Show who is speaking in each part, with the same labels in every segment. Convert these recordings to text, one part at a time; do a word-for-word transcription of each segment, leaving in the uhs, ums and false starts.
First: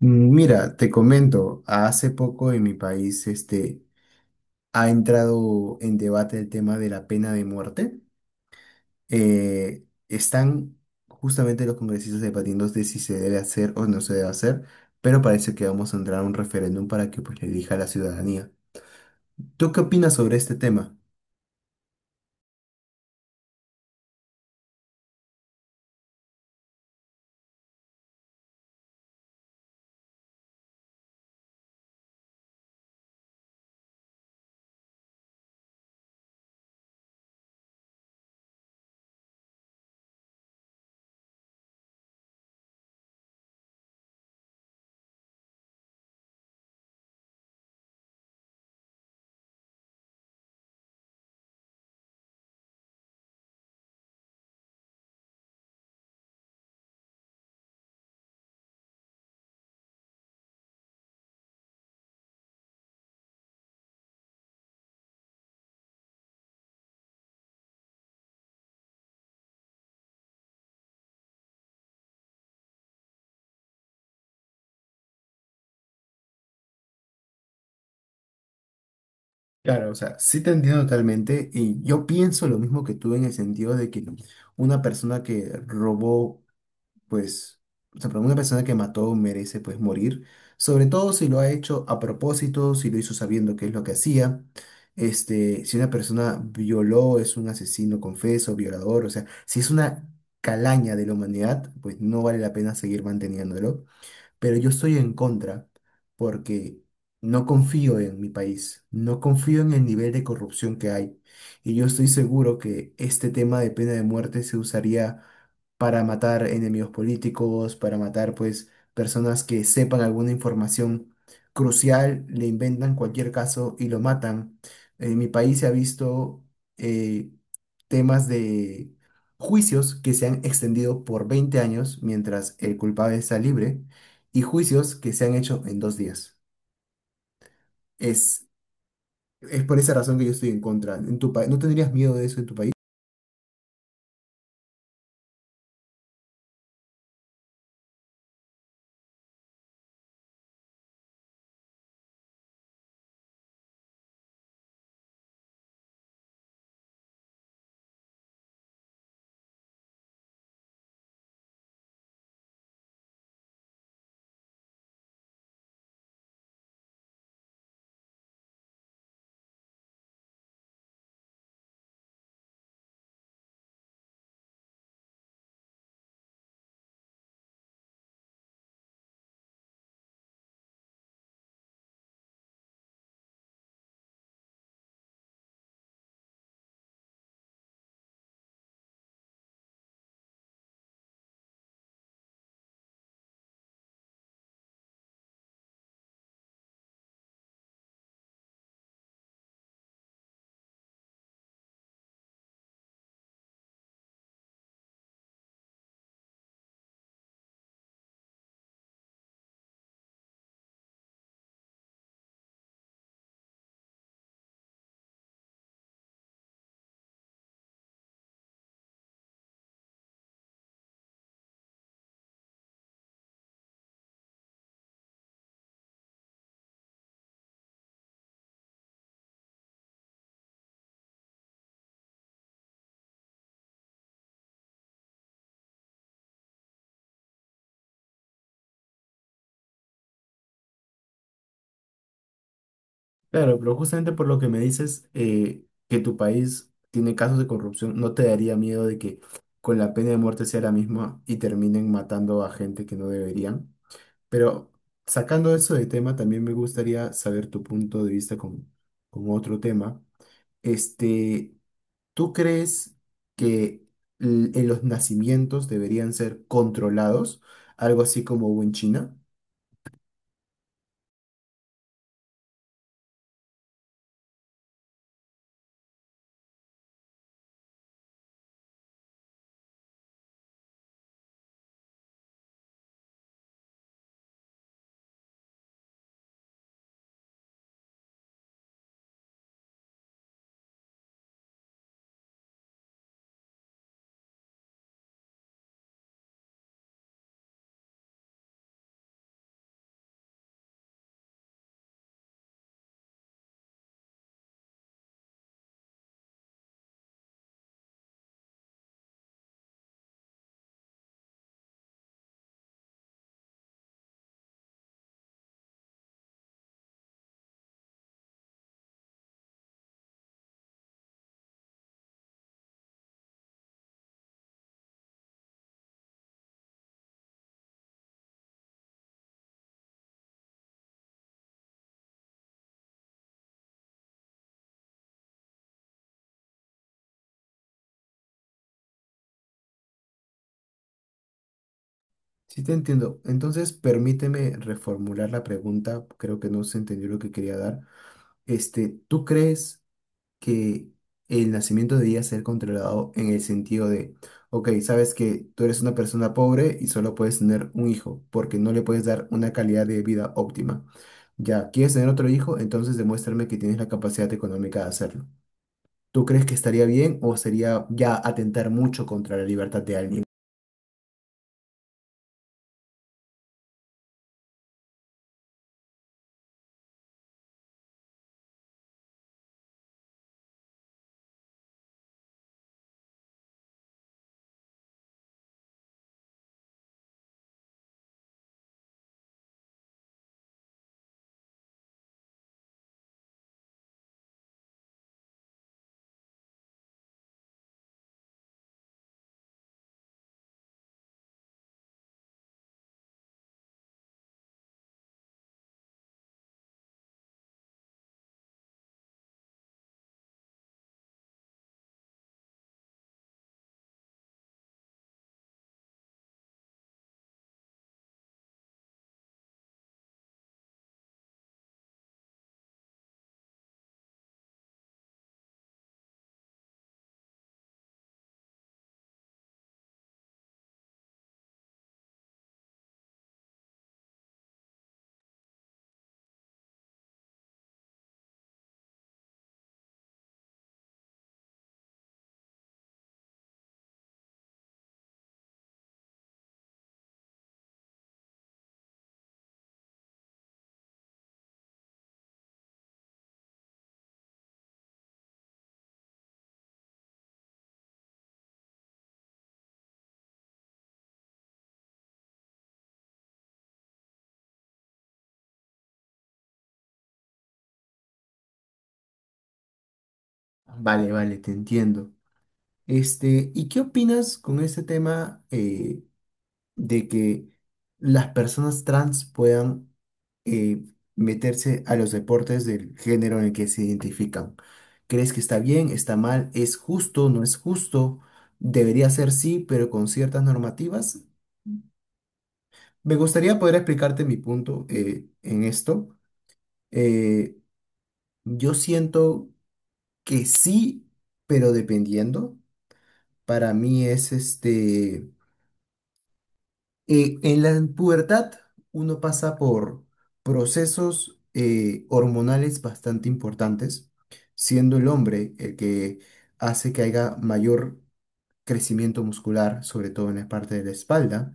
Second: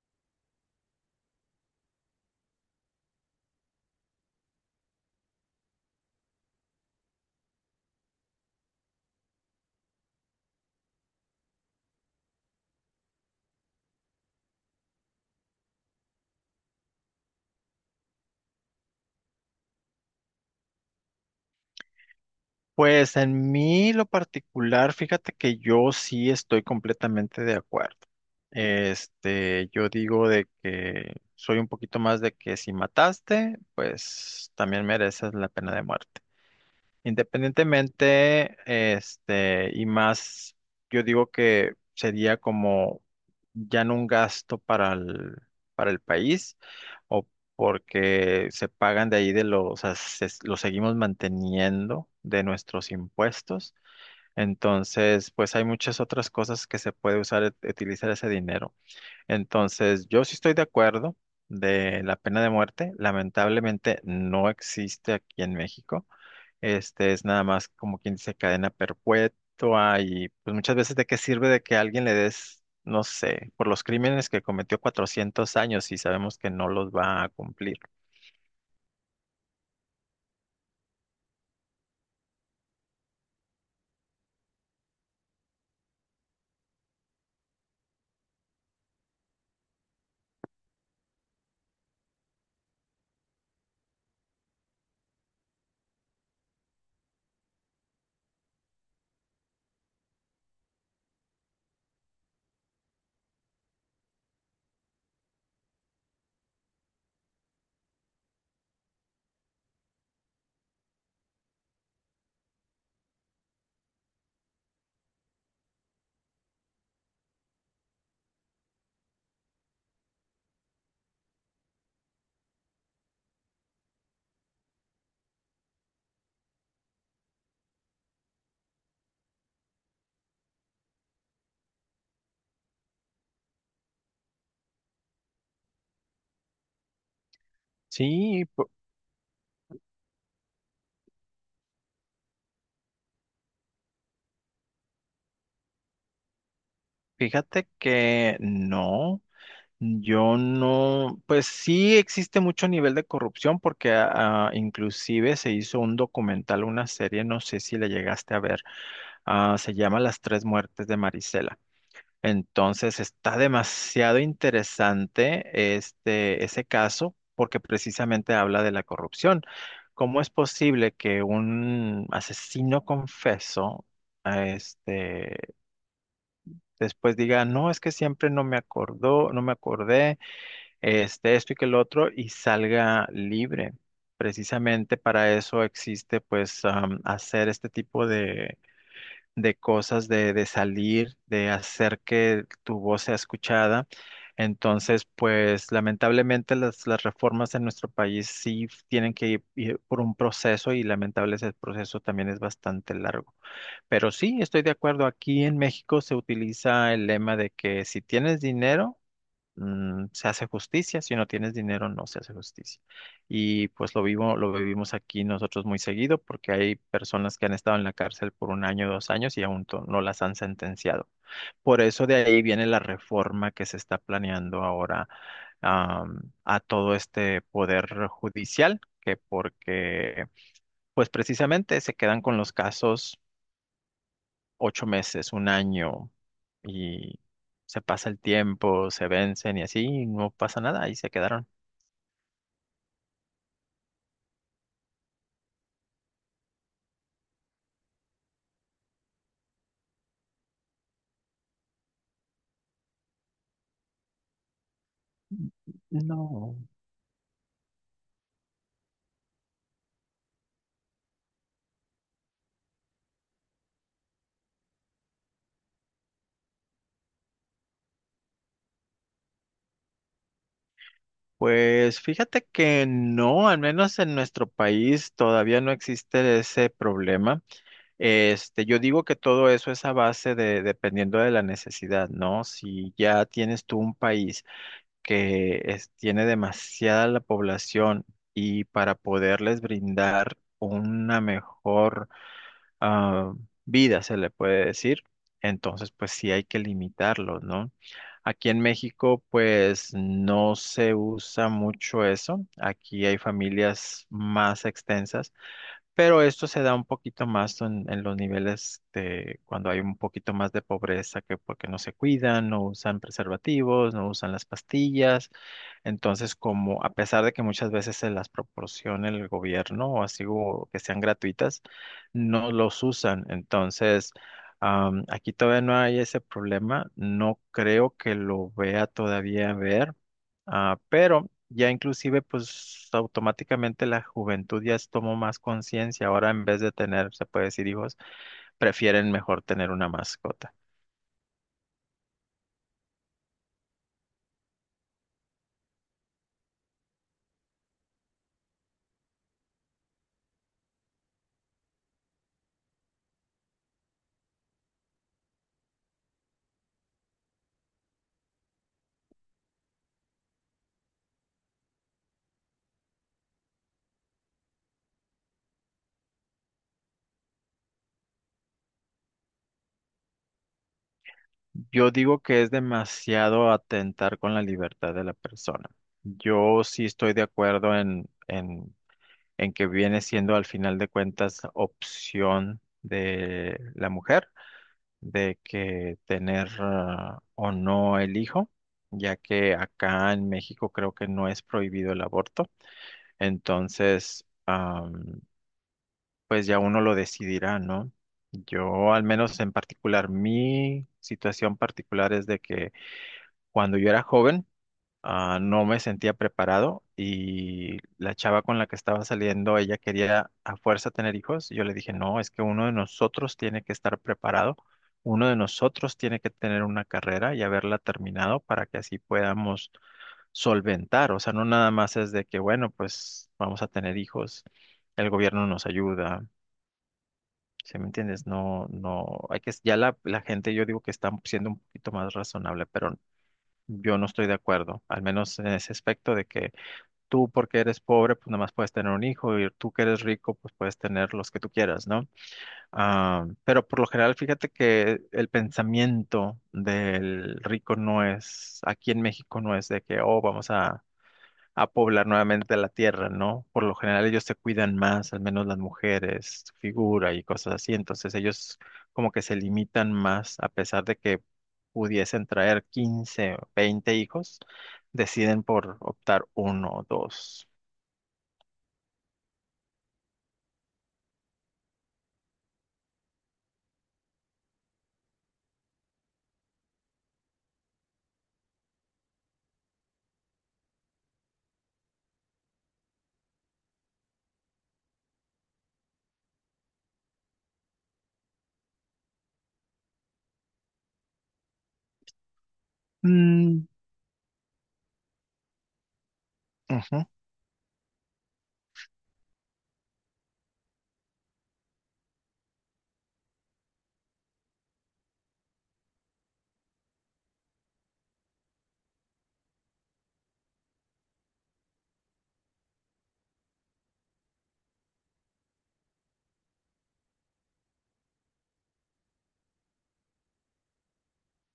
Speaker 1: Mm, Mira, te comento, hace poco en mi país este, ha entrado en debate el tema de la pena de muerte. Eh, están justamente los congresistas debatiendo de si se debe hacer o no se debe hacer, pero parece que vamos a entrar a un referéndum para que pues, le elija a la ciudadanía. ¿Tú qué opinas sobre este tema?
Speaker 2: Pues en mí lo particular, fíjate que yo sí estoy completamente de acuerdo. Este, yo digo de que soy un poquito más de que si mataste, pues también mereces la pena de muerte. Independientemente, este, y más, yo digo que sería como ya no un gasto para el, para el país o porque se pagan de ahí de los, o sea, se- lo seguimos manteniendo de nuestros impuestos. Entonces, pues hay muchas otras cosas que se puede usar, e- utilizar ese dinero. Entonces, yo sí estoy de acuerdo de la pena de muerte. Lamentablemente no existe aquí en México. Este es nada más como quien dice cadena perpetua y pues muchas veces de qué sirve de que a alguien le des, no sé, por los crímenes que cometió cuatrocientos años y sabemos que no los va a cumplir.
Speaker 1: Claro, o sea, sí te entiendo totalmente y yo pienso lo mismo que tú en el sentido de que una persona que robó pues, o sea, para una persona que mató merece, pues, morir, sobre todo si lo ha hecho a propósito, si lo hizo sabiendo qué es lo que hacía, este, si una persona violó, es un asesino confeso, violador, o sea, si es una calaña de la humanidad, pues no vale la pena seguir manteniéndolo, pero yo estoy en contra porque no confío en mi país, no confío en el nivel de corrupción que hay y yo estoy seguro que este tema de pena de muerte se usaría para matar enemigos políticos, para matar pues personas que sepan alguna información crucial, le inventan cualquier caso y lo matan. En mi país se ha visto eh, temas de juicios que se han extendido por veinte años mientras el culpable está libre y juicios que se han hecho en dos días.
Speaker 2: Sí,
Speaker 1: Es,
Speaker 2: pu-
Speaker 1: es por esa razón que yo estoy en contra. En tu pa- ¿no tendrías miedo de eso en tu país?
Speaker 2: fíjate que no, yo no, pues sí existe mucho nivel de corrupción porque ah, inclusive se hizo un documental, una serie, no sé si la llegaste a ver. Ah, se llama Las tres muertes de Marisela. Entonces está demasiado interesante este, ese caso porque precisamente habla de la corrupción. ¿Cómo es posible que un asesino confeso este después diga, no, es que siempre no me acordó, no me acordé, este, esto y que el otro, y salga libre? Precisamente para eso existe, pues, am, hacer este tipo de, de cosas, de, de salir, de hacer que tu voz sea escuchada. Entonces, pues, lamentablemente las, las reformas en nuestro país sí tienen que ir ir por un proceso y lamentablemente ese proceso también es bastante largo. Pero sí, estoy de acuerdo. Aquí en México se utiliza el lema de que si tienes dinero, mm, se hace justicia. Si no tienes dinero, no se hace justicia. Y pues lo vivo, lo vivimos aquí nosotros muy seguido porque hay personas que han estado en la cárcel por un año, dos años y aún to- no las han sentenciado. Por eso de ahí viene la reforma que se está planeando ahora, am, a todo este poder judicial, que porque pues precisamente se quedan con los casos ocho meses, un año, y se pasa el tiempo, se vencen y así, y no pasa nada, y se quedaron.
Speaker 1: Claro, pero justamente por lo que me dices eh, que tu país tiene casos de corrupción, ¿no te daría miedo de que con la pena de muerte sea la misma y terminen matando a gente que no deberían? Pero sacando eso de tema, también me
Speaker 2: No.
Speaker 1: gustaría saber tu punto de vista con, con otro tema. Este, ¿Tú crees que l- en los nacimientos deberían ser controlados? Algo así como hubo en China.
Speaker 2: Pues fíjate que no, al menos en nuestro país todavía no existe ese problema. Este, yo digo que todo eso es a base de, dependiendo de la necesidad, ¿no? Si ya tienes tú un país que es- tiene demasiada la población y para poderles brindar una mejor ah, vida, se le puede decir. Entonces, pues sí hay que limitarlo, ¿no? Aquí en México, pues no se usa mucho eso. Aquí hay familias más extensas, pero esto se da un poquito más en, en los niveles de cuando hay un poquito más de pobreza, que porque no se cuidan, no usan preservativos, no usan las pastillas. Entonces, como a pesar de que muchas veces se las proporciona el gobierno o así o que sean gratuitas, no los usan. Entonces, am, aquí todavía no hay ese problema. No creo que lo vea todavía ver. Ah, pero ya inclusive pues automáticamente la juventud ya es- tomó más conciencia. Ahora en vez de tener, se puede decir hijos, prefieren mejor tener una mascota.
Speaker 1: Sí, te entiendo. Entonces, permíteme reformular la pregunta. Creo que no se entendió lo que quería dar. Este, ¿tú crees que el nacimiento debería ser controlado en el sentido de, ok, sabes que tú eres una persona pobre y solo puedes tener un hijo porque no le puedes dar una calidad de vida óptima? Ya, ¿quieres tener otro hijo? Entonces demuéstrame que tienes la capacidad económica de hacerlo. ¿Tú crees que estaría bien o sería ya atentar mucho contra la libertad de alguien?
Speaker 2: Yo digo que es demasiado atentar con la libertad de la persona. Yo sí estoy de acuerdo en, en, en que viene siendo al final de cuentas opción de la mujer de que tener ah, o no el hijo, ya que acá en México creo que no es prohibido el aborto. Entonces, am, pues ya uno lo decidirá, ¿no? Yo al menos en particular, mi situación particular es de que cuando yo era joven, ah, no me sentía preparado y la chava con la que estaba saliendo, ella quería a fuerza tener hijos. Yo le dije, no, es que uno de nosotros tiene que estar preparado, uno de nosotros tiene que tener una carrera y haberla terminado para que así podamos solventar. O sea, no nada más es de que, bueno, pues vamos a tener hijos, el gobierno nos ayuda. ¿Sí me entiendes? No, no, hay que, ya la, la gente, yo digo que está siendo un poquito más razonable, pero yo no estoy de acuerdo, al menos en ese aspecto de que tú porque eres pobre, pues nada más puedes tener un hijo y tú que eres rico, pues puedes tener los que tú quieras, ¿no? Ah, pero por lo general, fíjate que el pensamiento del rico no es, aquí en México no es de que, oh, vamos a a poblar nuevamente la tierra, ¿no? Por lo general ellos se cuidan más, al menos las mujeres, su figura y cosas así, entonces ellos como que se limitan más, a pesar de que pudiesen traer quince, veinte hijos, deciden por optar uno o dos.
Speaker 1: Vale, vale, te entiendo. Este, ¿y qué opinas con este tema eh, de que las personas trans puedan eh, meterse a los deportes del género en el que se identifican? ¿Crees que está bien, está mal, es justo, no es justo? Debería ser sí, pero con ciertas normativas. Me gustaría
Speaker 2: Mm,
Speaker 1: poder explicarte mi punto eh, en esto.
Speaker 2: ujú,
Speaker 1: Eh, yo siento que sí, pero dependiendo, para mí es este, eh, en la pubertad uno pasa por procesos eh, hormonales bastante importantes, siendo el hombre el que hace que haya mayor crecimiento muscular, sobre todo en la parte de la espalda,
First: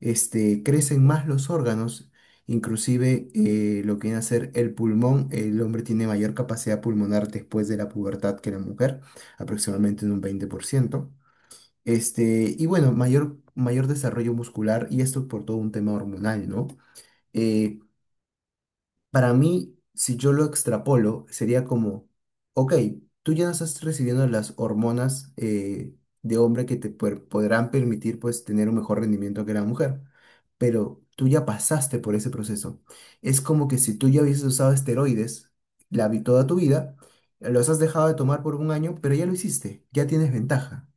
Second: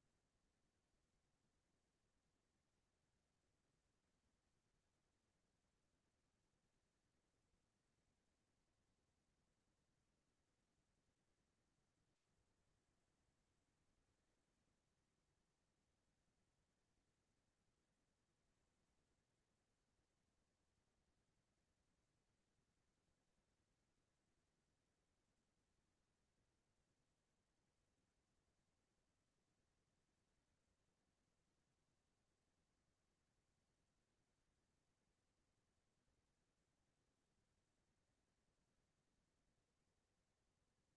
Speaker 1: este, crecen más los órganos, inclusive eh, lo que viene a ser el pulmón. El hombre tiene mayor capacidad pulmonar después de la pubertad que la mujer, aproximadamente en un veinte por ciento. Este, y bueno, mayor, mayor desarrollo muscular, y esto por todo un tema hormonal, ¿no? Eh, para mí, si yo lo extrapolo, sería como, ok, tú ya no estás recibiendo las hormonas eh, de hombre que te puer- podrán permitir pues tener un mejor rendimiento que la mujer, pero tú ya pasaste por ese proceso. Es como que si tú ya hubieses usado esteroides la, vi- toda tu vida, los has dejado de tomar por un año, pero ya lo hiciste, ya tienes ventaja.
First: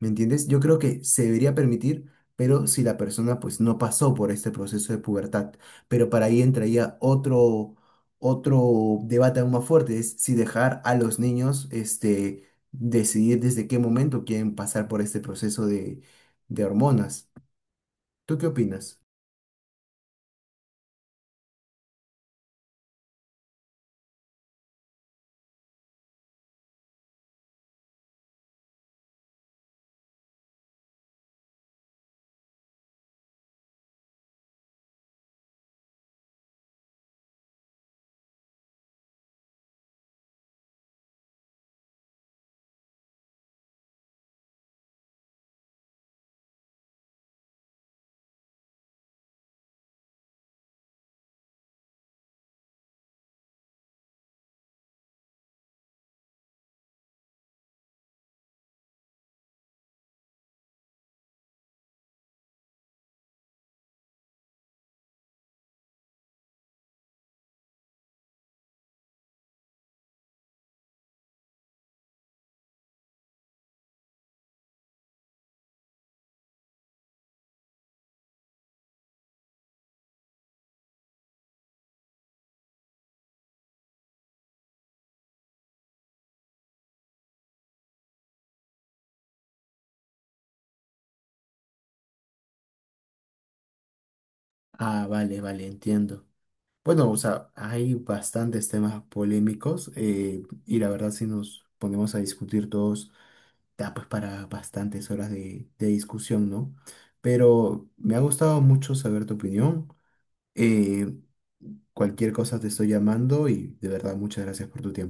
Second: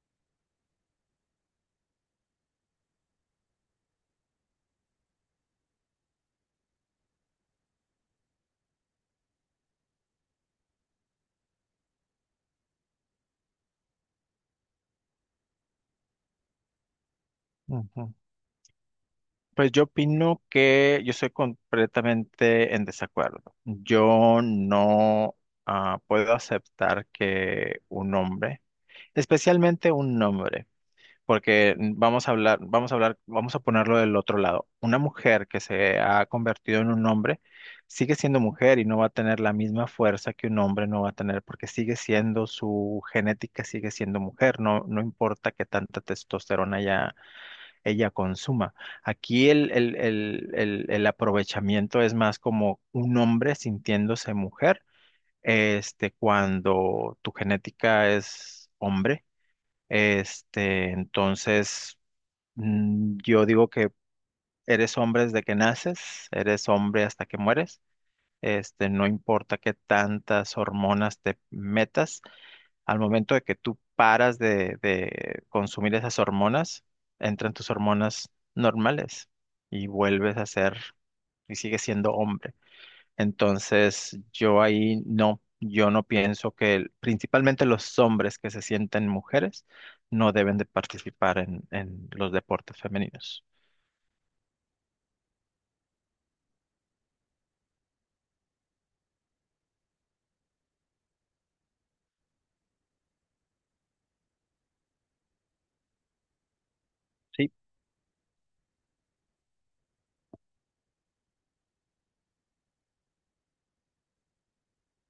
Speaker 1: ¿Me entiendes? Yo creo que se debería permitir, pero si la persona pues no pasó por este proceso de pubertad. Pero para ahí entraría otro, otro debate aún más fuerte, es si dejar a los niños este, decidir desde qué momento quieren pasar por este proceso de, de hormonas.
Speaker 2: ujú.
Speaker 1: ¿Tú qué opinas?
Speaker 2: Pues yo opino que yo soy completamente en desacuerdo. Yo no ah, puedo aceptar que un hombre, especialmente un hombre, porque vamos a hablar, vamos a hablar, vamos a ponerlo del otro lado. Una mujer que se ha convertido en un hombre sigue siendo mujer y no va a tener la misma fuerza que un hombre no va a tener porque sigue siendo su genética, sigue siendo mujer, no, no importa que tanta testosterona ella, ella consuma. Aquí el, el, el, el, el aprovechamiento es más como un hombre sintiéndose mujer, este, cuando tu genética es hombre. Este, entonces, Mm, yo digo que eres hombre desde que naces, eres hombre hasta que mueres. Este, no importa qué tantas hormonas te metas, al momento de que tú paras de, de, consumir esas hormonas, entran tus hormonas normales y vuelves a ser y sigues siendo hombre. Entonces, yo ahí no, yo no pienso que el- principalmente los hombres que se sienten mujeres no deben de participar en, en, los deportes femeninos.
Speaker 1: Ah, vale, vale, entiendo. Bueno, o sea, hay bastantes temas polémicos eh, y la verdad si nos ponemos a discutir todos da pues para bastantes horas de, de discusión, ¿no?
Speaker 2: Sí.
Speaker 1: Pero me ha gustado mucho saber tu opinión. Eh, cualquier cosa te estoy llamando y de verdad muchas gracias por tu tiempo.